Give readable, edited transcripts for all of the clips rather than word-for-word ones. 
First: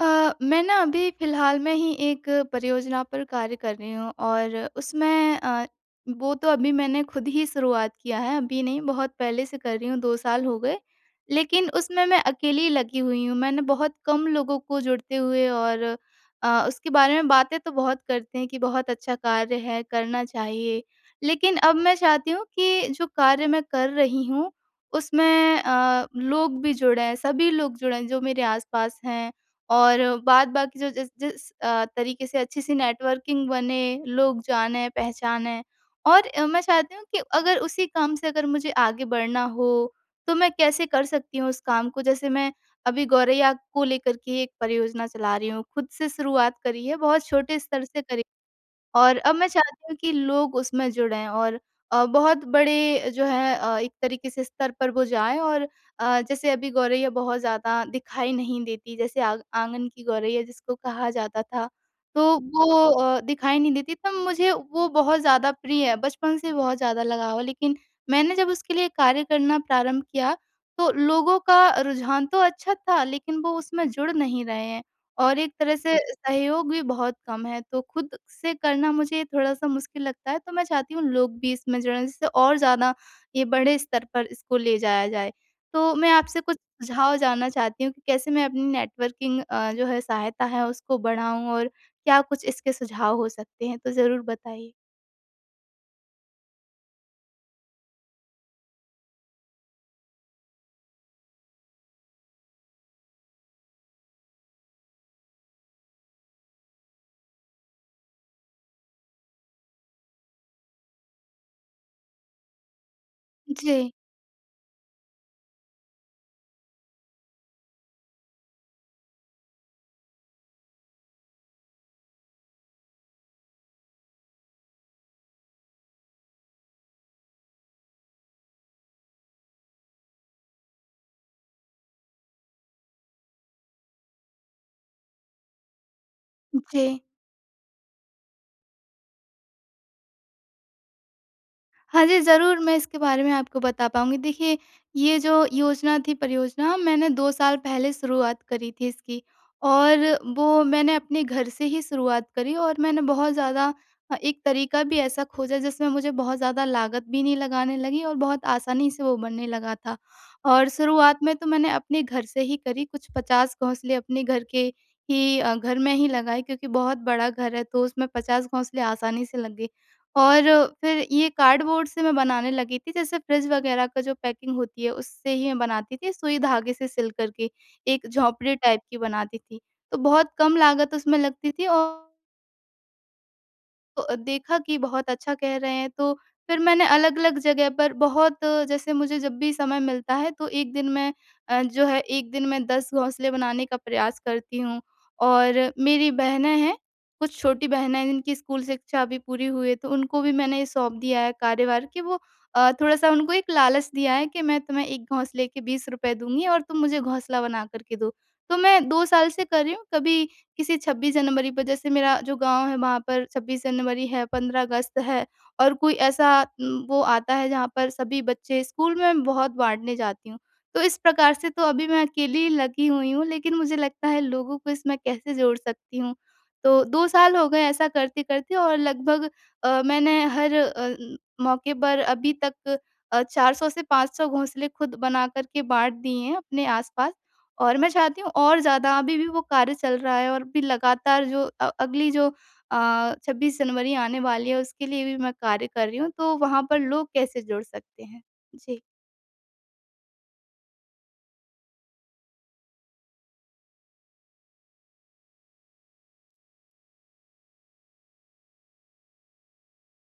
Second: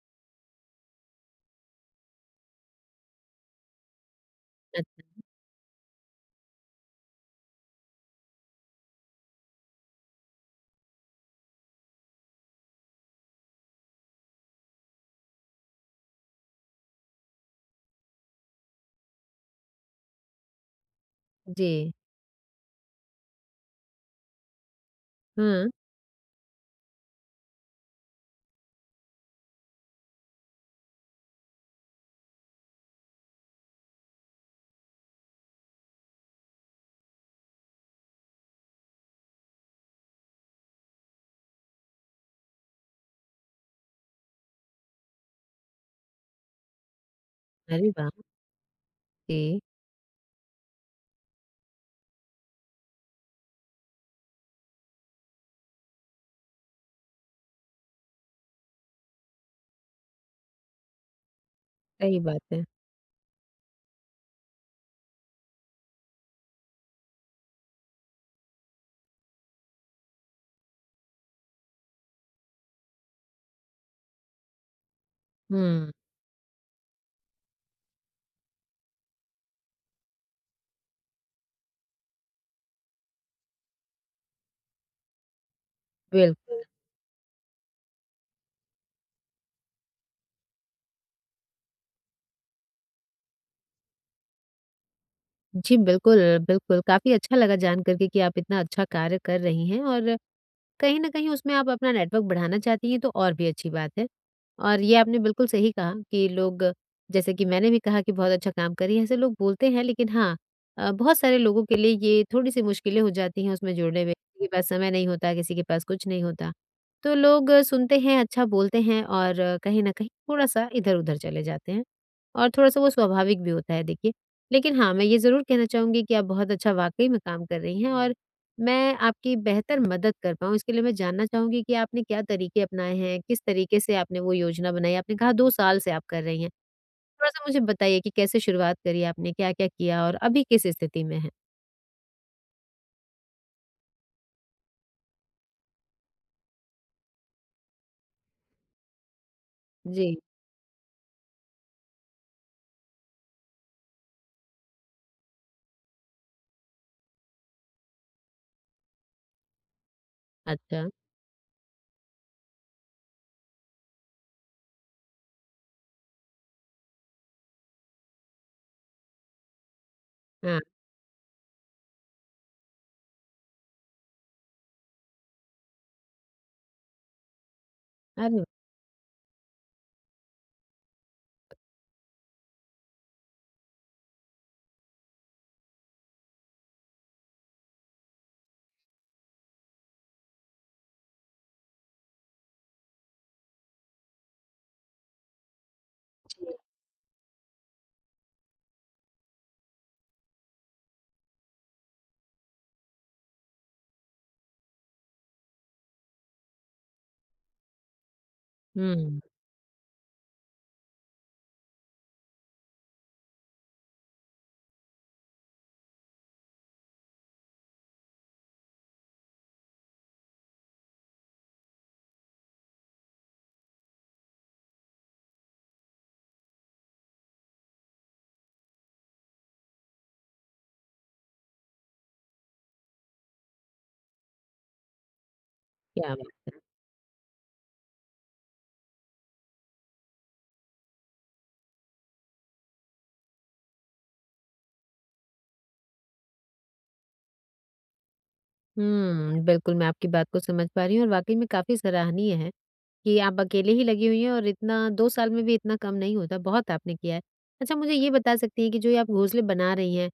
मैं ना अभी फ़िलहाल में ही एक परियोजना पर कार्य कर रही हूँ और अच्छ। उसमें वो तो अभी मैंने खुद ही शुरुआत किया है, अभी नहीं बहुत पहले से कर रही हूँ 2 साल हो गए। लेकिन उसमें मैं अकेली लगी हुई हूँ, मैंने बहुत कम लोगों को जुड़ते हुए और उसके बारे में बातें तो बहुत करते हैं कि बहुत अच्छा कार्य है, करना चाहिए। लेकिन जी। अब मैं चाहती हूँ कि जो कार्य मैं कर रही हूँ, उसमें हाँ। लोग भी जुड़ें, सभी लोग जुड़ें जो मेरे आस-पास हैं। और बात बाकी जो जिस जिस तरीके से अच्छी सी नेटवर्किंग बने, लोग जानें, पहचानें और मैं चाहती हूँ कि अगर उसी काम से अगर मुझे आगे बढ़ना हो, तो मैं कैसे कर सकती हूँ उस काम को? जैसे मैं अभी गौरैया को लेकर के एक परियोजना चला रही हूँ, खुद से शुरुआत करी है, बहुत छोटे स्तर अरे से वाह! करी और अब मैं जी, चाहती हूँ कि लोग उसमें जुड़ें और बहुत बड़े जो है एक तरीके से स्तर पर वो जाएँ और जैसे अभी गौरैया बहुत ज़्यादा दिखाई नहीं देती, जैसे आग आँगन की गौरैया जिसको कहा जाता था, सही तो बात है। वो दिखाई नहीं देती तब मुझे वो बहुत ज़्यादा प्रिय है, बचपन से बहुत ज़्यादा लगाव है। लेकिन मैंने जब उसके लिए कार्य करना प्रारंभ किया, तो लोगों का रुझान तो अच्छा था लेकिन वो उसमें जुड़ नहीं रहे हैं। और एक तरह हुँ, से जी। सहयोग भी बहुत कम है, तो खुद से करना मुझे थोड़ा-सा मुश्किल लगता है, तो मैं चाहती हूँ लोग भी इसमें जुड़ें, जिससे और ज़्यादा ये बड़े स्तर पर इसको ले जाया जाए। तो मैं आपसे कुछ बिल्कुल। सुझाव जानना चाहती हूँ कि कैसे मैं अपनी नेटवर्किंग जो है सहायता है उसको बढ़ाऊँ और क्या कुछ इसके सुझाव हो सकते हैं? तो ज़रूर बताइए। जी, बिल्कुल, बिल्कुल, काफ़ी अच्छा लगा जान कर के कि आप इतना अच्छा कार्य कर रही हैं और कहीं न कहीं उसमें आप अपना नेटवर्क बढ़ाना चाहती हैं तो और भी अच्छी बात है। और ये आपने बिल्कुल सही कहा कि लोग जैसे कि मैंने भी कहा कि बहुत अच्छा काम कर रही हैं, ऐसे लोग बोलते हैं लेकिन हाँ बहुत सारे लोगों के लिए ये थोड़ी-सी मुश्किलें हो जाती हैं उसमें जी, जुड़ने में, किसी के पास समय नहीं होता, किसी के पास कुछ नहीं होता। तो लोग सुनते हैं, अच्छा बोलते हैं और कहीं न कहीं थोड़ा-सा इधर-उधर चले जाते हैं और थोड़ा-सा वो स्वाभाविक भी होता है देखिए। लेकिन हाँ, मैं ये ज़रूर कहना चाहूँगी कि आप बहुत अच्छा वाक़ई में काम कर रही हैं और मैं आपकी बेहतर मदद कर पाऊँ इसके लिए मैं जानना चाहूँगी कि आपने क्या तरीके अपनाए हैं? किस तरीके से आपने वो योजना बनाई? आपने कहा 2 साल से आप कर रही हैं। जी। थोड़ा-सा मुझे बताइए कि कैसे शुरुआत करी आपने? क्या-क्या किया और अभी किस स्थिति में हैं? हाँ जी, ज़रूर मैं इसके बारे में आपको बता पाऊँगी। देखिए, ये जो योजना थी परियोजना मैंने 2 साल पहले शुरुआत करी थी इसकी और जी। वो मैंने अपने घर से ही शुरुआत करी और मैंने बहुत ज़्यादा एक तरीका भी ऐसा खोजा जिसमें मुझे बहुत ज़्यादा लागत भी नहीं लगाने लगी और बहुत आसानी से वो बनने लगा था। और अच्छा। शुरुआत में तो मैंने अपने घर से ही करी, कुछ 50 घोंसले अपने घर के ही घर में ही लगाए क्योंकि बहुत बड़ा घर है तो उसमें 50 घोंसले आसानी से लग गए। और हाँ। फिर ये कार्डबोर्ड से मैं बनाने लगी थी, जैसे फ्रिज वगैरह का जो पैकिंग होती है, उससे ही मैं बनाती थी, सुई धागे से सिल कर के, एक अरे! झोंपड़ी टाइप की बनाती थी। तो बहुत कम लागत उसमें लगती थी औ तो, देखा कि बहुत अच्छा कह रहे हैं, तो फिर मैंने अलग-अलग जगह पर बहुत जैसे मुझे जब भी समय मिलता है तो एक दिन मैं जो है 1 दिन मैं 10 घोंसले बनाने का प्रयास करती हूँ। और मेरी बहनें हैं, कुछ छोटी बहनें हैं जिनकी स्कूल शिक्षा अभी पूरी हुई है, तो उनको भी मैंने ये सौंप दिया है कार्यभार कि वो थोड़ा-सा उनको एक लालच दिया है कि मैं तुम्हें 1 घोंसले के ₹20 दूँगी और तुम मुझे घोंसला बना कर के दो। तो मैं 2 हुँ, साल से कर रही हूँ, कभी किसी 26 जनवरी पर जैसे मेरा जो गाँव है वहाँ पर 26 जनवरी है, 15 अगस्त है और कोई ऐसा वो आता है जहाँ पर सभी बच्चे स्कूल में मैं बहुत बाँटने जाती हूँ। तो इस प्रकार से तो अभी मैं अकेली लगी हुई हूँ, लेकिन मुझे लगता है लोगों को इसमें कैसे जोड़ सकती हूँ। तो 2 साल हो गए ऐसा करते-करते और लगभग मैंने हर मौके पर अभी तक 400 से 500 घोंसले खुद बना कर के बाँट क्या दिए हैं बात! अपने आस-पास। और मैं चाहती हूँ और ज़्यादा अभी भी वो कार्य चल रहा है और अभी लगातार जो अगली जो अ, 26 जनवरी आने वाली है उसके लिए भी मैं कार्य कर रही हूँ, तो वहाँ पर लोग कैसे जुड़ सकते हैं? जी। हुँ, बिल्कुल मैं आपकी बात को समझ पा रही हूँ और वाक़ई में काफ़ी सराहनीय है। कि आप अकेले ही लगी हुई हैं और इतना 2 साल में भी इतना कम नहीं होता, बहुत आपने किया है। अच्छा मुझे ये बता सकती हैं कि जो ये आप घोंसले बना रही हैं,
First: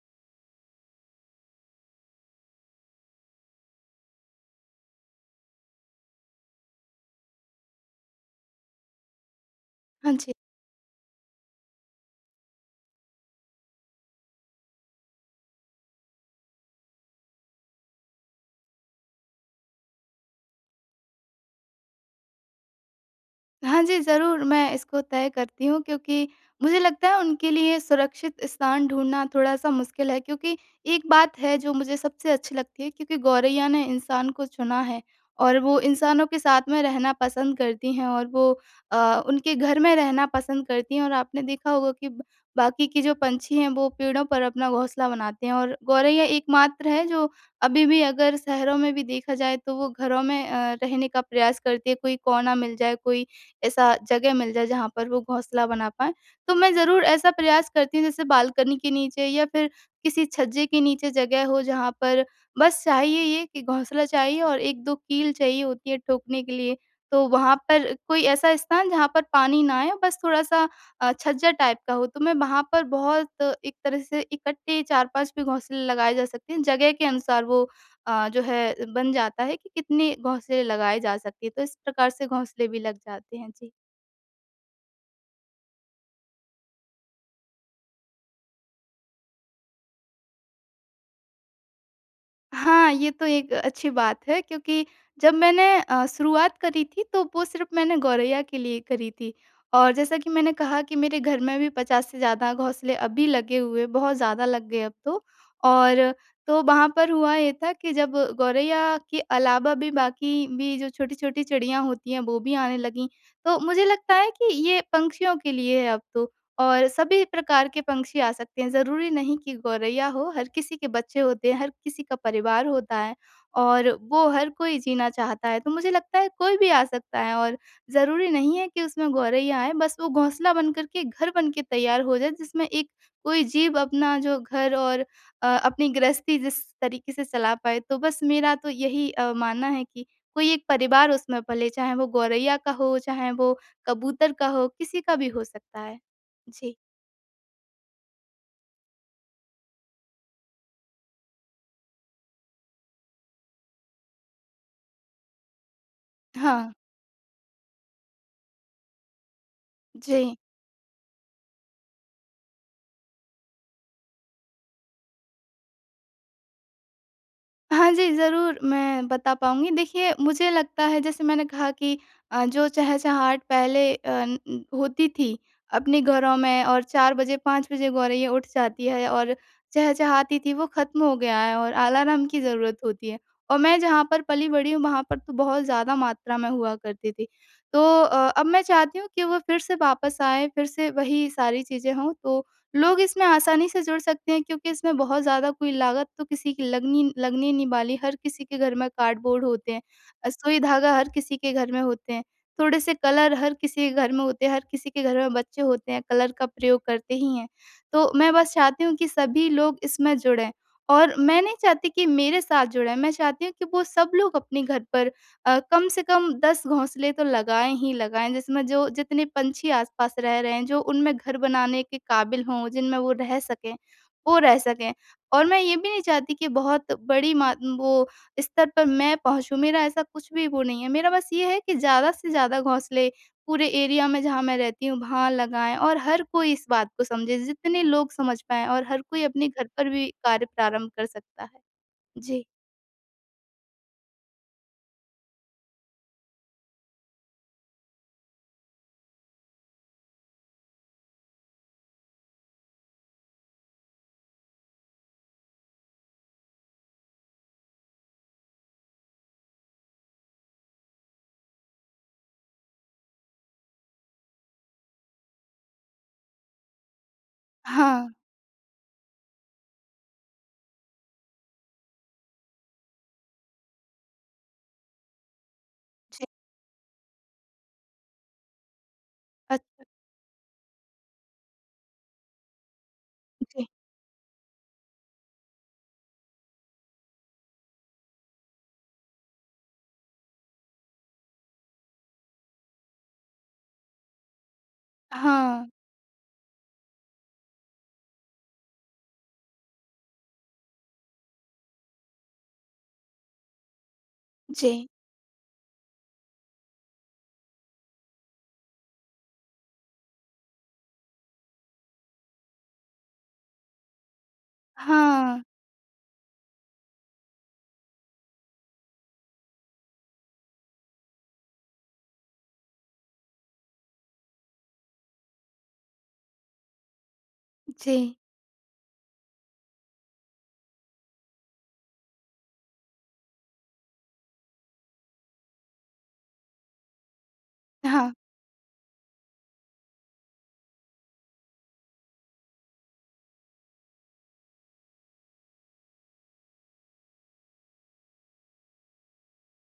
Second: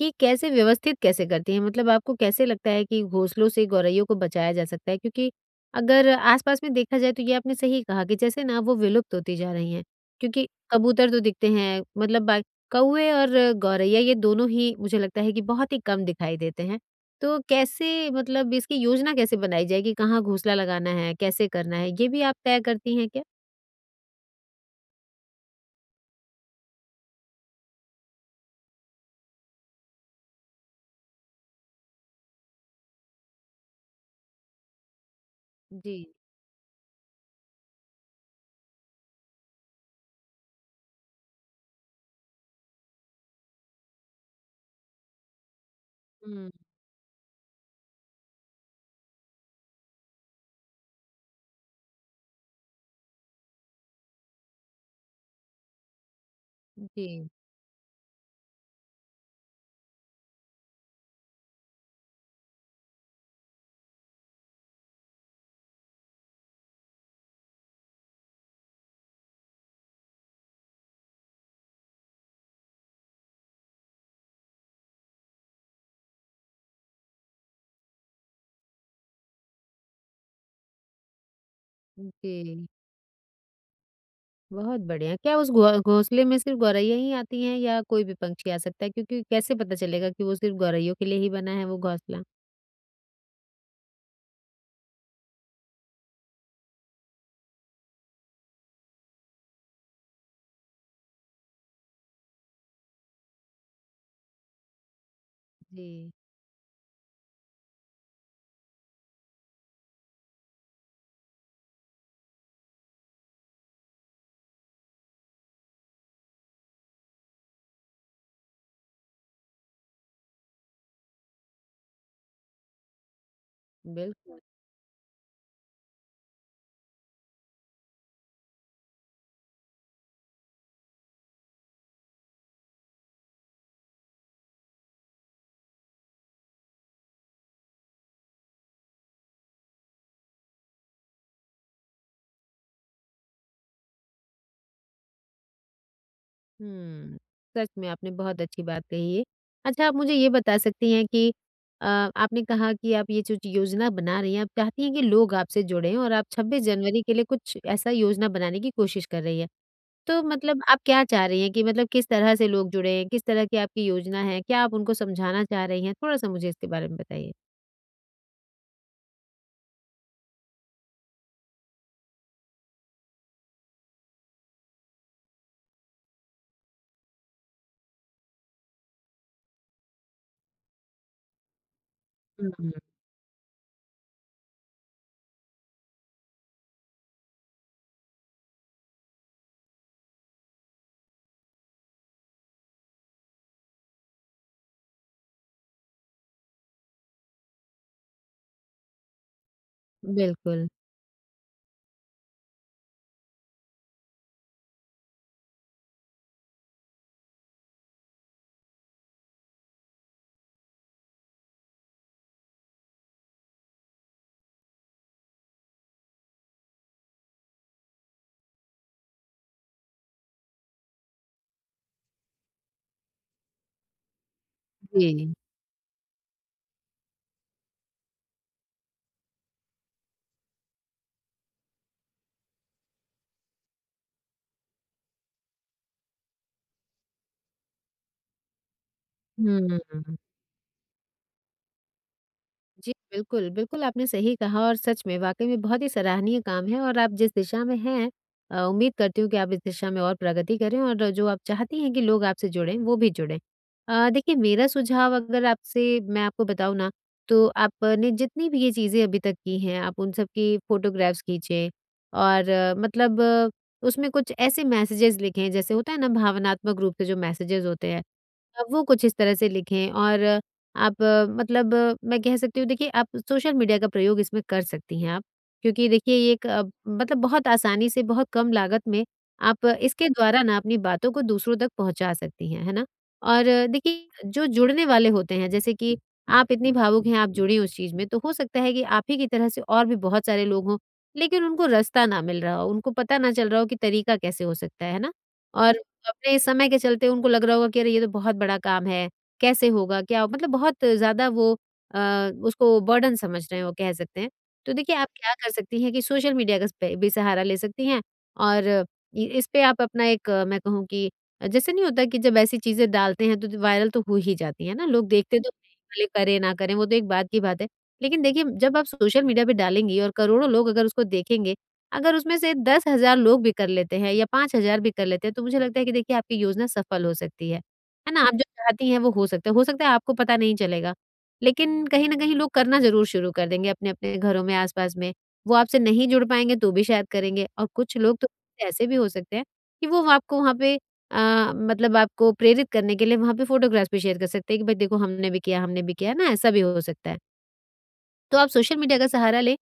ये कैसे व्यवस्थित कैसे करती हैं? मतलब आपको कैसे लगता है कि घोंसलों से गौरैयों को बचाया जा सकता है? क्योंकि अगर आस-पास में देखा जाए तो ये आपने सही कहा कि जैसे ना वो विलुप्त होती जा रही हैं, हाँ जी। क्योंकि कबूतर तो दिखते हैं मतलब बा कौवे और गौरैया ये दोनों ही मुझे लगता है कि बहुत ही कम दिखाई देते हैं तो कैसे मतलब इसकी योजना कैसे बनाई जाएगी? कहाँ घोंसला लगाना है, कैसे करना है, ये भी आप तय करती हैं क्या? हाँ जी, ज़रूर मैं इसको तय करती हूँ क्योंकि मुझे लगता है उनके लिए सुरक्षित स्थान ढूँढना थोड़ा-सा मुश्किल है क्योंकि एक बात है जो मुझे सबसे अच्छी लगती है क्योंकि गौरैया ने इंसान को चुना है और वो जी। इंसानों के साथ में रहना पसंद करती हैं और वो उनके घर में रहना पसंद करती हैं और आपने देखा होगा कि ब बाकी के जो पंछी हैं वो पेड़ों पर अपना घोंसला बनाते हैं और गौरैया हुँ, एकमात्र है जो अभी भी अगर शहरों में भी देखा जाए तो वो घरों में रहने का प्रयास करती है, कोई कोना मिल जाए, कोई ऐसा जगह मिल जाए जहाँ पर वो घोंसला बना पाएँ। तो मैं ज़रूर जी, ऐसा प्रयास करती हूँ जैसे बालकनी के नीचे या फिर किसी छज्जे के नीचे जगह हो जहाँ पर बस चाहिए ये कि घोंसला चाहिए और 1-2 कील चाहिए होती है ठोकने के लिए। तो वहाँ पर कोई ऐसा स्थान जहाँ पर पानी ना आए बस थोड़ा-सा छज्जा टाइप का हो तो मैं वहाँ पर बहुत एक तरह से इकट्ठे 4-5 भी घोंसले लगाए जा सकते हैं, जगह के अनुसार वो जो है बन जाता है कि कितने घोंसले लगाए जा सकते हैं, तो इस प्रकार से घोंसले जी। भी लग जाते हैं। जी। बहुत बढ़िया। क्या उस घो घोंसले में सिर्फ़ गौरैया ही आती हैं या कोई भी पंछी आ सकता है? क्योंकि कैसे पता चलेगा कि वो सिर्फ़ गौरैयों के लिए ही बना है वो घोंसला? हाँ, ये तो एक अच्छी बात है क्योंकि जब मैंने शुरुआत करी थी तो वो सिर्फ़ मैंने गौरैया के लिए करी थी और जैसा कि मैंने कहा कि मेरे घर में भी 50 से ज़्यादा घोंसले अभी लगे हुए हैं, बहुत ज़्यादा लग गए अब तो। जी। और तो वहाँ पर हुआ ये था कि जब गौरैया के अलावा भी बाकी भी जो छोटी-छोटी चिड़ियाँ होती हैं, वो भी आने लगीं, तो मुझे लगता है कि ये पंछियों के लिए है अब तो। और सभी प्रकार के पंक्षी आ सकते हैं, ज़रूरी नहीं कि गौरैया हो, हर किसी के बच्चे होते हैं, हर किसी का परिवार होता है और वो बिल्कुल। हर कोई जीना चाहता है। तो मुझे लगता है कोई भी आ सकता है और ज़रूरी नहीं है कि उसमें गौरैया आए, बस वो घोंसला बनकर के, घर बन के तैयार हो जाए जिसमें एक कोई जीव अपना जो घर और अपनी गृहस्थी जिस तरीके से चला पाए। तो बस मेरा तो यही मानना है कि कोई एक परिवार उसमें पले, चाहे वो गौरैया का हो, चाहे वो कबूतर का हो, किसी का भी हो सकता है। जी। हुँ, सच में आपने बहुत अच्छी बात कही है। अच्छा, आप मुझे ये बता सकती हैं कि अ, आपने कहा कि आप ये जो च योजना बना रही हैं, आप चाहती हैं कि लोग आपसे जुड़ें और आप 26 हाँ, जनवरी के लिए कुछ ऐसा योजना बनाने की कोशिश कर रही हैं। तो जी। मतलब आप क्या चाह रही हैं कि मतलब किस तरह से लोग जुड़ें? किस तरह की आपकी योजना है? क्या आप उनको समझाना चाह रही हैं? थोड़ा-सा मुझे इसके बारे में बताइए। हाँ जी, ज़रूर मैं बता पाऊँगी। देखिए, मुझे लगता है जैसे मैंने कहा कि जो चहचहाट पहले अ, न न- होती थी अपने घरों में और 4 बजे 5 बजे गौरैया उठ जाती है और चहचहाती थी वो ख़त्म हो गया है और अलार्म की हुँ, हुँ। ज़रूरत होती है। और मैं जहाँ पर पली-बड़ी हूँ वहाँ पर तो बहुत ज़्यादा मात्रा में हुआ करती थी। तो अब मैं चाहती हूँ कि वो फिर से वापस आए, फिर से वही सारी चीज़ें हों तो लोग इसमें आसानी से जुड़ सकते हैं क्योंकि इसमें बहुत ज़्यादा कोई लागत तो किसी की लगनी लगने नहीं वाली। हर किसी के घर में कार्डबोर्ड होते हैं, सुई बिल्कुल। धागा हर किसी के घर में होते हैं, थोड़े से कलर हर किसी के घर में होते हैं, हर किसी के घर में बच्चे होते हैं, कलर का प्रयोग करते ही हैं। तो मैं बस चाहती हूँ कि सभी लोग इसमें जुड़ें और मैं नहीं चाहती कि मेरे साथ जुड़ें, मैं चाहती हूँ कि वो सब लोग अपने घर पर कम से कम 10 घोंसले तो लगाएँ ही लगाएँ, जिसमें जो जितने पंछी आस-पास रह रहे हैं, जो उनमें घर बनाने के काबिल हों, जिनमें वो रह सकें, वो रह सकें। जी। और मैं ये भी नहीं चाहती कि बहुत बड़ी मा वो स्तर पर मैं पहुँचूँ, मेरा ऐसा कुछ भी वो नहीं है। मेरा बस ये है कि ज़्यादा से ज़्यादा घोंसले पूरे एरिया में जहाँ मैं रहती हूँ, वहाँ लगाएँ और हर कोई इस बात को समझे, जितने लोग समझ पाएँ और हर कोई अपने घर हुँ। पर भी कार्य प्रारंभ कर सकता है। जी। जी, बिल्कुल, बिल्कुल आपने सही कहा और सच में वाक़ई में बहुत ही सराहनीय काम है और आप जिस दिशा में हैं, उम्मीद करती हूँ कि आप इस दिशा में और प्रगति करें और जो आप चाहती हैं कि लोग आपसे जुड़ें, वो भी जुड़ें। देखिए मेरा सुझाव अगर आपसे मैं आपको बताऊँ ना, तो आपने जितनी भी ये चीज़ें अभी तक की हैं, आप उन सब की फ़ोटोग्राफ्स खींचें और उसमें कुछ ऐसे मैसेजेज़ लिखें, जैसे होता है ना भावनात्मक रूप से जो मैसेजेज़ होते हैं। हाँ। वो कुछ इस तरह से लिखें और आप मैं कह सकती हूँ देखिए आप सोशल मीडिया का प्रयोग इसमें कर सकती हैं आप क्योंकि देखिए जी। ये एक मतलब बहुत आसानी से बहुत कम लागत में आप अच्छा। इसके द्वारा ना अपनी बातों को दूसरों तक पहुँचा सकती हैं, है ना? और जी। देखिए जो जुड़ने वाले होते हैं जैसे कि आप इतनी भावुक हैं, आप जुड़ी उस चीज़ में तो हो सकता है कि आप ही की तरह से और भी बहुत सारे लोग हों, लेकिन उनको रास्ता ना मिल रहा हो, उनको पता ना चल रहा हो कि तरीका कैसे हो सकता है ना? हाँ। और अपने समय के चलते उनको लग रहा होगा कि अरे ये तो बहुत बड़ा काम है, कैसे होगा? क्या होगा? मतलब बहुत ज़्यादा वो उसको बर्डन समझ रहे हो कह सकते हैं। तो जी। देखिए आप क्या कर सकती हैं कि सोशल मीडिया का स भी सहारा ले सकती हैं और इ इस पे आप अपना एक मैं कहूँ कि जैसे नहीं होता कि जब ऐसी चीज़ें डालते हैं तो वायरल तो हो ही जाती है ना, लोग हाँ, देखते तो हैं ही, भले करें ना करें वो तो एक बात की बात है। लेकिन देखिए जब आप सोशल मीडिया पे डालेंगी और करोड़ों लोग अगर उसको देखेंगे, अगर उसमें से 10,000 लोग भी कर लेते हैं या 5,000 भी कर लेते हैं, तो मुझे लगता है कि देखिए आपकी योजना सफल हो सकती है। जी। है ना? आप जो चाहती हैं वो हो सकता है। हो सकता है आपको पता नहीं चलेगा, लेकिन कहीं न कहीं लोग करना ज़रूर शुरू कर देंगे अपने-अपने घरों में, आस-पास में। वो आपसे नहीं जुड़ पाएँगे तो भी शायद करेंगे और कुछ हाँ, लोग तो ऐसे भी हो सकते हैं कि वो आपको वहाँ पे अ, मतलब आपको प्रेरित करने के लिए वहाँ पे फ़ोटोग्राफ़्स भी शेयर कर सकते हैं कि भाई देखो हमने भी किया, हमने भी किया। है ना? ऐसा भी हो सकता है। तो आप सोशल मीडिया का सहारा लें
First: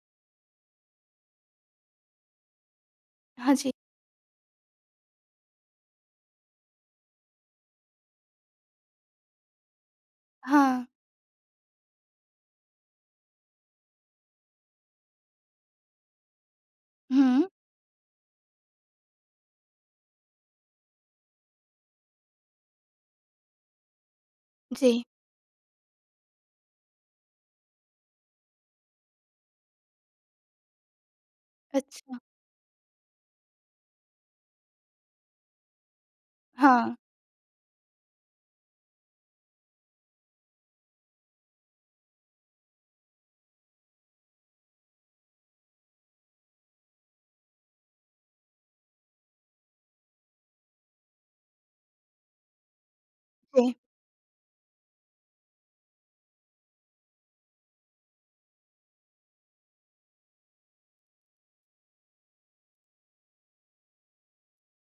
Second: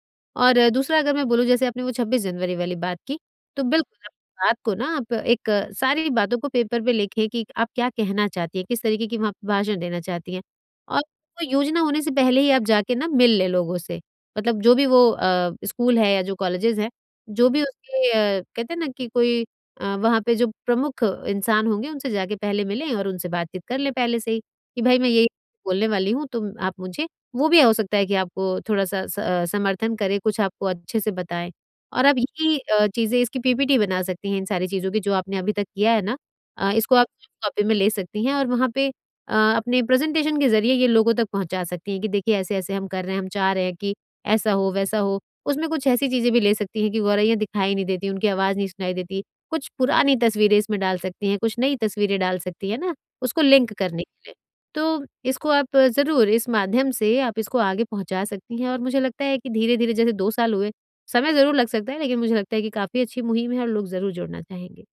और दूसरा अगर मैं बोलूँ जैसे आपने वो 26 जनवरी वाली बात की, हाँ तो जी। बिल्कुल आप बात को ना आप एक सारी बातों को पेपर पे लिखें कि आप क्या कहना चाहती हैं, किस तरीके की वहाँ पे भाषण देना चाहती हैं। हाँ। और वो योजना होने से पहले ही आप जाके ना मिल लें लोगों से, मतलब जो भी वो स्कूल है या जो कॉलेजेज़ हैं, हुँ, जो भी उसके कहते हैं ना कि कोई वहाँ पे जो प्रमुख इंसान होंगे उनसे जाके पहले मिलें और उनसे बातचीत कर लें पहले से ही, कि जी। भाई मैं ये बोलने वाली हूँ, तुम आप मुझे वो भी हो सकता है कि आपको थोड़ा-सा समर्थन करे, कुछ आपको अच्छे से बताएँ। और आप अच्छा। ये चीज़ें इसकी PPT बना सकती हैं इन सारी चीज़ों की जो आपने अभी तक किया है ना, हाँ, इसको आप सॉफ्ट कॉपी में ले सकती हैं और वहाँ पे अपने प्रेज़ेंटेशन के ज़रिए ये लोगों तक पहुँचा सकती हैं कि देखिए ऐसे-ऐसे हम कर रहे हैं, हम चाह रहे हैं कि ऐसा हो, वैसा हो। उसमें कुछ ऐसी चीज़ें भी ले सकती हैं कि गौरैया दिखाई नहीं देती, उनकी आवाज़ नहीं सुनाई देती। कुछ पुरानी तस्वीरें इसमें डाल सकती हैं, कुछ नई तस्वीरें डाल सकती हैं ना, उसको जी। लिंक करने के लिए। तो इसको आप ज़रूर इस माध्यम से आप इसको आगे पहुँचा सकती हैं और मुझे लगता है कि धीरे-धीरे जैसे 2 साल हुए, समय ज़रूर लग सकता है लेकिन मुझे लगता है कि काफ़ी अच्छी मुहिम है और लोग ज़रूर जुड़ना चाहेंगे।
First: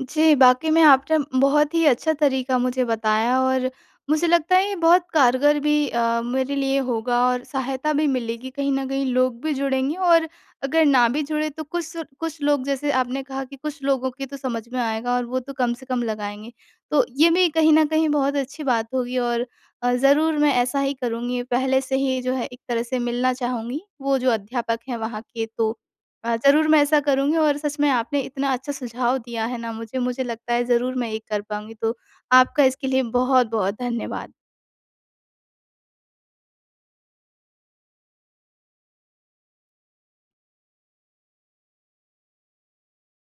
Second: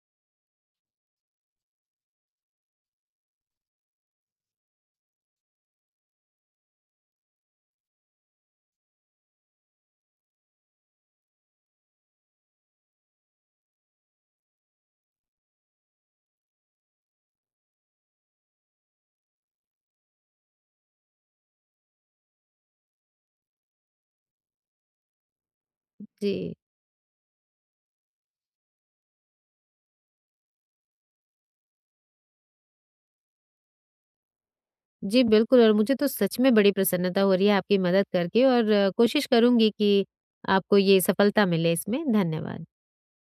जी, वाक़ई में आपने बहुत ही अच्छा तरीका मुझे बताया और मुझे लगता है ये बहुत कारगर भी मेरे लिए होगा और सहायता भी मिलेगी। कहीं न कहीं लोग भी जुड़ेंगे और अगर ना भी जुड़े तो कुछ कुछ लोग जैसे आपने कहा कि कुछ लोगों की तो समझ में आएगा और वो तो कम से कम लगाएँगे। तो ये भी कहीं न कहीं बहुत अच्छी बात होगी और ज़रूर मैं ऐसा ही करूँगी। पहले से ही जो है एक तरह से मिलना चाहूँगी, वो जो अध्यापक हैं वहाँ के तो जी। ज़रूर मैं ऐसा करूँगी और सच में आपने इतना अच्छा सुझाव दिया है ना मुझे, मुझे लगता है ज़रूर मैं ये कर पाऊँगी। तो आपका इसके लिए बहुत-बहुत धन्यवाद। जी, बिल्कुल और मुझे तो सच में बड़ी प्रसन्नता हो रही है आपकी मदद करके और कोशिश करूँगी कि आपको ये सफलता मिले इसमें। धन्यवाद।